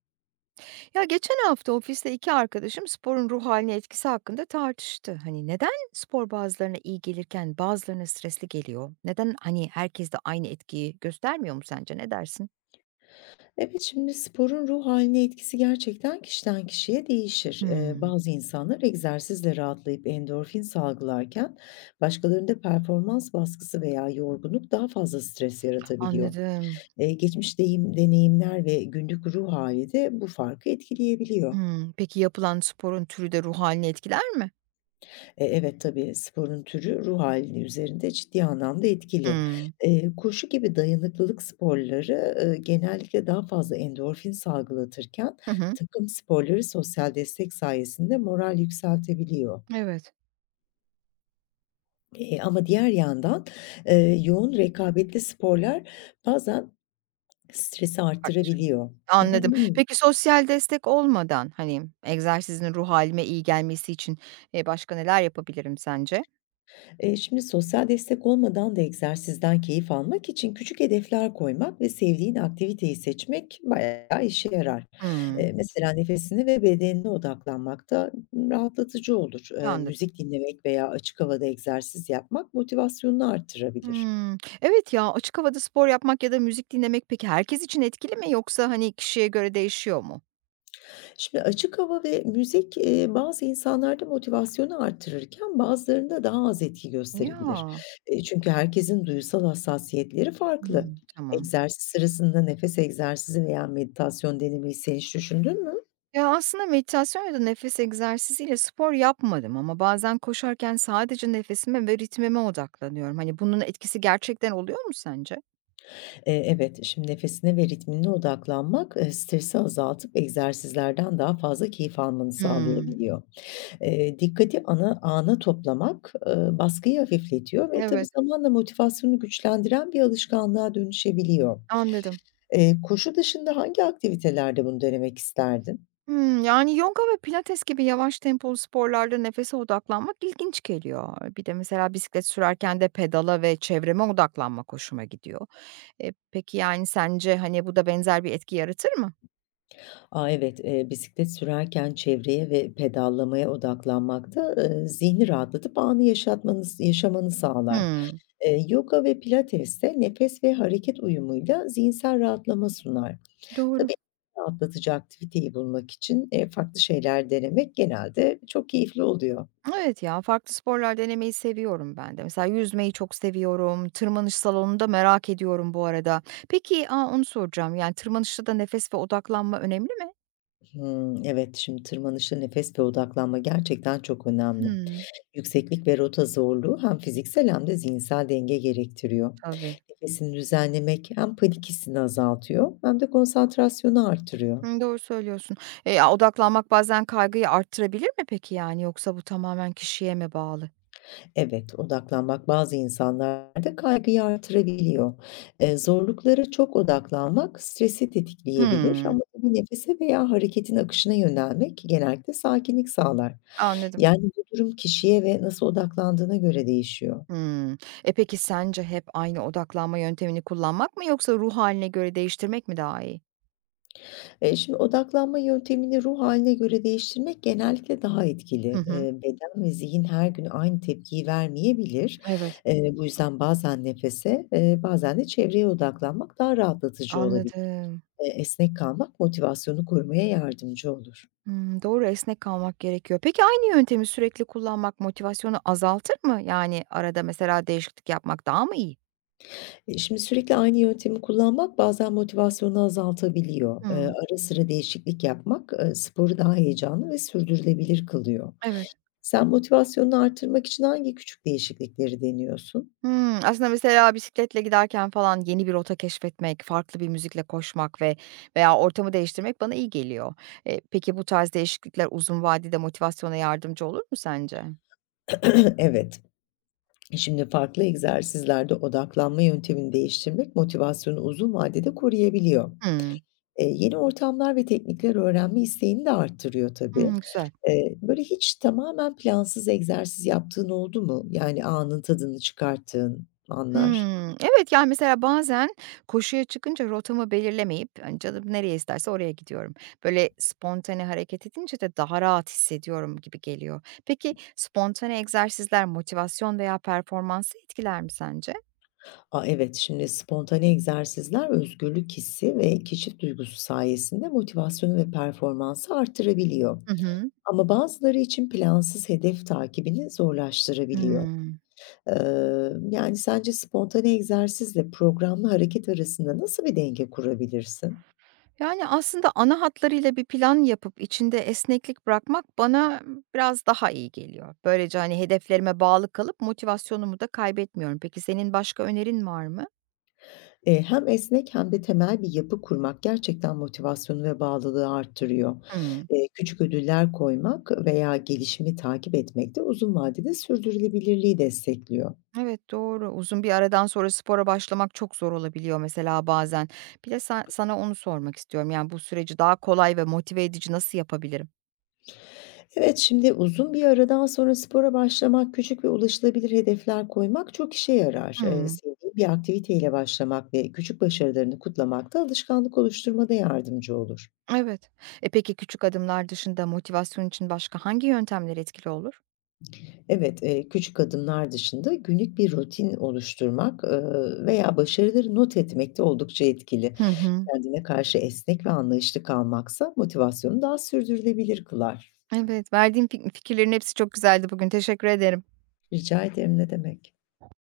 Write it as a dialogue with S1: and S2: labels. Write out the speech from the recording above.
S1: Ya geçen hafta ofiste iki arkadaşım sporun ruh haline etkisi hakkında tartıştı. Hani neden spor bazılarına iyi gelirken bazılarına stresli geliyor? Neden hani herkes de aynı etkiyi göstermiyor mu sence? Ne dersin?
S2: Evet, şimdi sporun ruh haline etkisi gerçekten kişiden kişiye değişir.
S1: Hmm,
S2: Bazı insanlar egzersizle rahatlayıp endorfin salgılarken başkalarında performans baskısı veya yorgunluk daha fazla stres yaratabiliyor.
S1: anladım.
S2: Geçmiş deyim deneyimler ve günlük ruh hali de bu farkı etkileyebiliyor.
S1: Hmm, peki yapılan sporun türü de ruh halini etkiler mi?
S2: Evet, tabii, sporun türü ruh halini üzerinde ciddi anlamda etkili.
S1: Hmm,
S2: Koşu gibi dayanıklılık sporları, genellikle daha fazla endorfin salgılatırken
S1: Hı hı.
S2: takım sporları sosyal destek sayesinde moral yükseltebiliyor.
S1: Evet.
S2: Ama diğer yandan, yoğun rekabetli sporlar bazen stresi
S1: Tartışılır.
S2: arttırabiliyor.
S1: Anladım. Peki sosyal destek olmadan hani egzersizin ruh halime iyi gelmesi için başka neler yapabilirim sence?
S2: Şimdi sosyal destek olmadan da egzersizden keyif almak için küçük hedefler koymak ve sevdiğin aktiviteyi seçmek bayağı işe yarar.
S1: Hmm,
S2: Evet. Mesela nefesine ve bedenine odaklanmak da rahatlatıcı olur.
S1: anladım.
S2: Müzik dinlemek veya açık havada egzersiz yapmak motivasyonunu artırabilir.
S1: Hmm. Evet ya, açık havada spor yapmak ya da müzik dinlemek peki herkes için etkili mi yoksa, hani, kişiye göre değişiyor mu?
S2: Şimdi açık hava ve müzik, bazı insanlarda motivasyonu artırırken bazılarında daha az etki gösterebilir.
S1: Ya.
S2: Çünkü herkesin duysal hassasiyetleri farklı.
S1: Hımm, tamam.
S2: Egzersiz sırasında nefes egzersizi veya meditasyon denemeyi sen hiç düşündün mü?
S1: Ya, aslında meditasyon ya da nefes egzersiziyle spor yapmadım ama bazen koşarken sadece nefesime ve ritmime odaklanıyorum. Hani, bunun etkisi gerçekten oluyor mu sence?
S2: Evet, şimdi nefesine ve ritmine odaklanmak, stresi azaltıp egzersizlerden daha fazla keyif almanı
S1: Hmm.
S2: sağlayabiliyor. Dikkati ana ana toplamak, baskıyı hafifletiyor ve tabii
S1: Evet,
S2: zamanla motivasyonu güçlendiren bir alışkanlığa dönüşebiliyor.
S1: anladım.
S2: Koşu dışında hangi aktivitelerde bunu denemek isterdin?
S1: Hımm, yani, yoga ve pilates gibi yavaş tempolu sporlarda nefese odaklanmak ilginç geliyor. Bir de mesela bisiklet sürerken de pedala ve çevreme odaklanmak hoşuma gidiyor. Peki, yani, sence, hani, bu da benzer bir etki yaratır mı?
S2: A, evet, bisiklet sürerken çevreye ve pedallamaya odaklanmak da, zihni rahatlatıp anı yaşamanı sağlar.
S1: Hımm,
S2: Yoga ve pilates de nefes ve hareket uyumuyla zihinsel rahatlama sunar.
S1: doğru.
S2: Tabii, rahatlatıcı aktiviteyi bulmak için, farklı şeyler denemek genelde çok keyifli oluyor.
S1: Evet ya, farklı sporlar denemeyi seviyorum ben de. Mesela yüzmeyi çok seviyorum. Tırmanış salonunda merak ediyorum bu arada. Peki, a, onu soracağım, yani, tırmanışta da nefes ve odaklanma önemli mi?
S2: Hımm, evet, şimdi tırmanışta nefes ve odaklanma gerçekten çok önemli.
S1: Hımm,
S2: Yükseklik ve rota zorluğu hem fiziksel hem de zihinsel denge gerektiriyor.
S1: tabii.
S2: Nefesini düzenlemek hem panik hissini azaltıyor hem de konsantrasyonu artırıyor.
S1: Hımm, doğru söylüyorsun. Odaklanmak bazen kaygıyı arttırabilir mi peki, yani, yoksa bu tamamen kişiye mi bağlı?
S2: Evet, odaklanmak bazı insanlarda kaygıyı artırabiliyor. Zorluklara çok odaklanmak stresi tetikleyebilir
S1: Hımm,
S2: ama bir nefese veya hareketin akışına yönelmek genellikle sakinlik sağlar.
S1: anladım.
S2: Yani bu durum kişiye ve nasıl odaklandığına göre değişiyor.
S1: Hımm. Peki sence hep aynı odaklanma yöntemini kullanmak mı yoksa ruh haline göre değiştirmek mi daha iyi?
S2: Şimdi odaklanma yöntemini ruh haline göre değiştirmek genellikle daha
S1: Hı
S2: etkili.
S1: hı.
S2: Beden ve zihin her gün aynı tepkiyi vermeyebilir.
S1: Evet,
S2: Bu yüzden bazen nefese, bazen de çevreye odaklanmak daha rahatlatıcı olabilir.
S1: anladım.
S2: Esnek kalmak motivasyonu korumaya yardımcı olur.
S1: Hımm, doğru, esnek kalmak gerekiyor. Peki aynı yöntemi sürekli kullanmak motivasyonu azaltır mı? Yani arada mesela değişiklik yapmak daha mı iyi?
S2: Şimdi sürekli aynı yöntemi kullanmak bazen motivasyonu azaltabiliyor.
S1: Hımm,
S2: Ara sıra değişiklik yapmak, sporu daha heyecanlı ve sürdürülebilir kılıyor.
S1: evet.
S2: Sen motivasyonunu artırmak için hangi küçük değişiklikleri deniyorsun?
S1: Hımm, aslında mesela bisikletle giderken falan yeni bir rota keşfetmek, farklı bir müzikle koşmak ve veya ortamı değiştirmek bana iyi geliyor. Peki bu tarz değişiklikler uzun vadede motivasyona yardımcı olur mu sence?
S2: Evet. Şimdi farklı egzersizlerde odaklanma yöntemini değiştirmek motivasyonu uzun vadede koruyabiliyor.
S1: Hımm.
S2: Yeni ortamlar ve teknikler öğrenme isteğini de arttırıyor tabii.
S1: Hımm, güzel.
S2: Böyle hiç tamamen plansız egzersiz yaptığın oldu mu? Yani anın tadını çıkarttığın anlar.
S1: Hımm. Evet, yani, mesela bazen koşuya çıkınca rotamı belirlemeyip, hani, canım nereye isterse oraya gidiyorum. Böyle spontane hareket edince de daha rahat hissediyorum gibi geliyor. Peki spontane egzersizler motivasyon veya performansı etkiler mi sence?
S2: A, evet, şimdi spontane egzersizler özgürlük hissi ve keşif duygusu sayesinde motivasyonu ve performansı artırabiliyor.
S1: Hı hı.
S2: Ama bazıları için plansız hedef takibini zorlaştırabiliyor.
S1: Hımm.
S2: Eee, Yani sence spontane egzersizle programlı hareket arasında nasıl bir denge kurabilirsin?
S1: Yani, aslında ana hatlarıyla bir plan yapıp içinde esneklik bırakmak bana biraz daha iyi geliyor. Böylece, hani, hedeflerime bağlı kalıp motivasyonumu da kaybetmiyorum. Peki senin başka önerin var mı?
S2: Hem esnek hem de temel bir yapı kurmak gerçekten motivasyonu ve bağlılığı arttırıyor.
S1: Hımm.
S2: Küçük ödüller koymak veya gelişimi takip etmek de uzun vadede sürdürülebilirliği destekliyor.
S1: Evet, doğru. Uzun bir aradan sonra spora başlamak çok zor olabiliyor mesela bazen. Bir de sana onu sormak istiyorum. Yani, bu süreci daha kolay ve motive edici nasıl yapabilirim?
S2: Evet, şimdi uzun bir aradan sonra spora başlamak, küçük ve ulaşılabilir hedefler koymak çok işe yarar.
S1: Hımm.
S2: Sevdiğin bir aktiviteyle başlamak ve küçük başarılarını kutlamak da alışkanlık oluşturmada yardımcı olur.
S1: Evet. Peki küçük adımlar dışında motivasyon için başka hangi yöntemler etkili olur?
S2: Evet, küçük adımlar dışında günlük bir rutin oluşturmak, veya başarıları not etmek de oldukça etkili.
S1: Hı hı.
S2: Kendine karşı esnek ve anlayışlı kalmaksa motivasyonu daha sürdürülebilir kılar.
S1: Evet, verdiğim fikirlerin hepsi çok güzeldi bugün. Teşekkür ederim.
S2: Rica ederim, ne demek.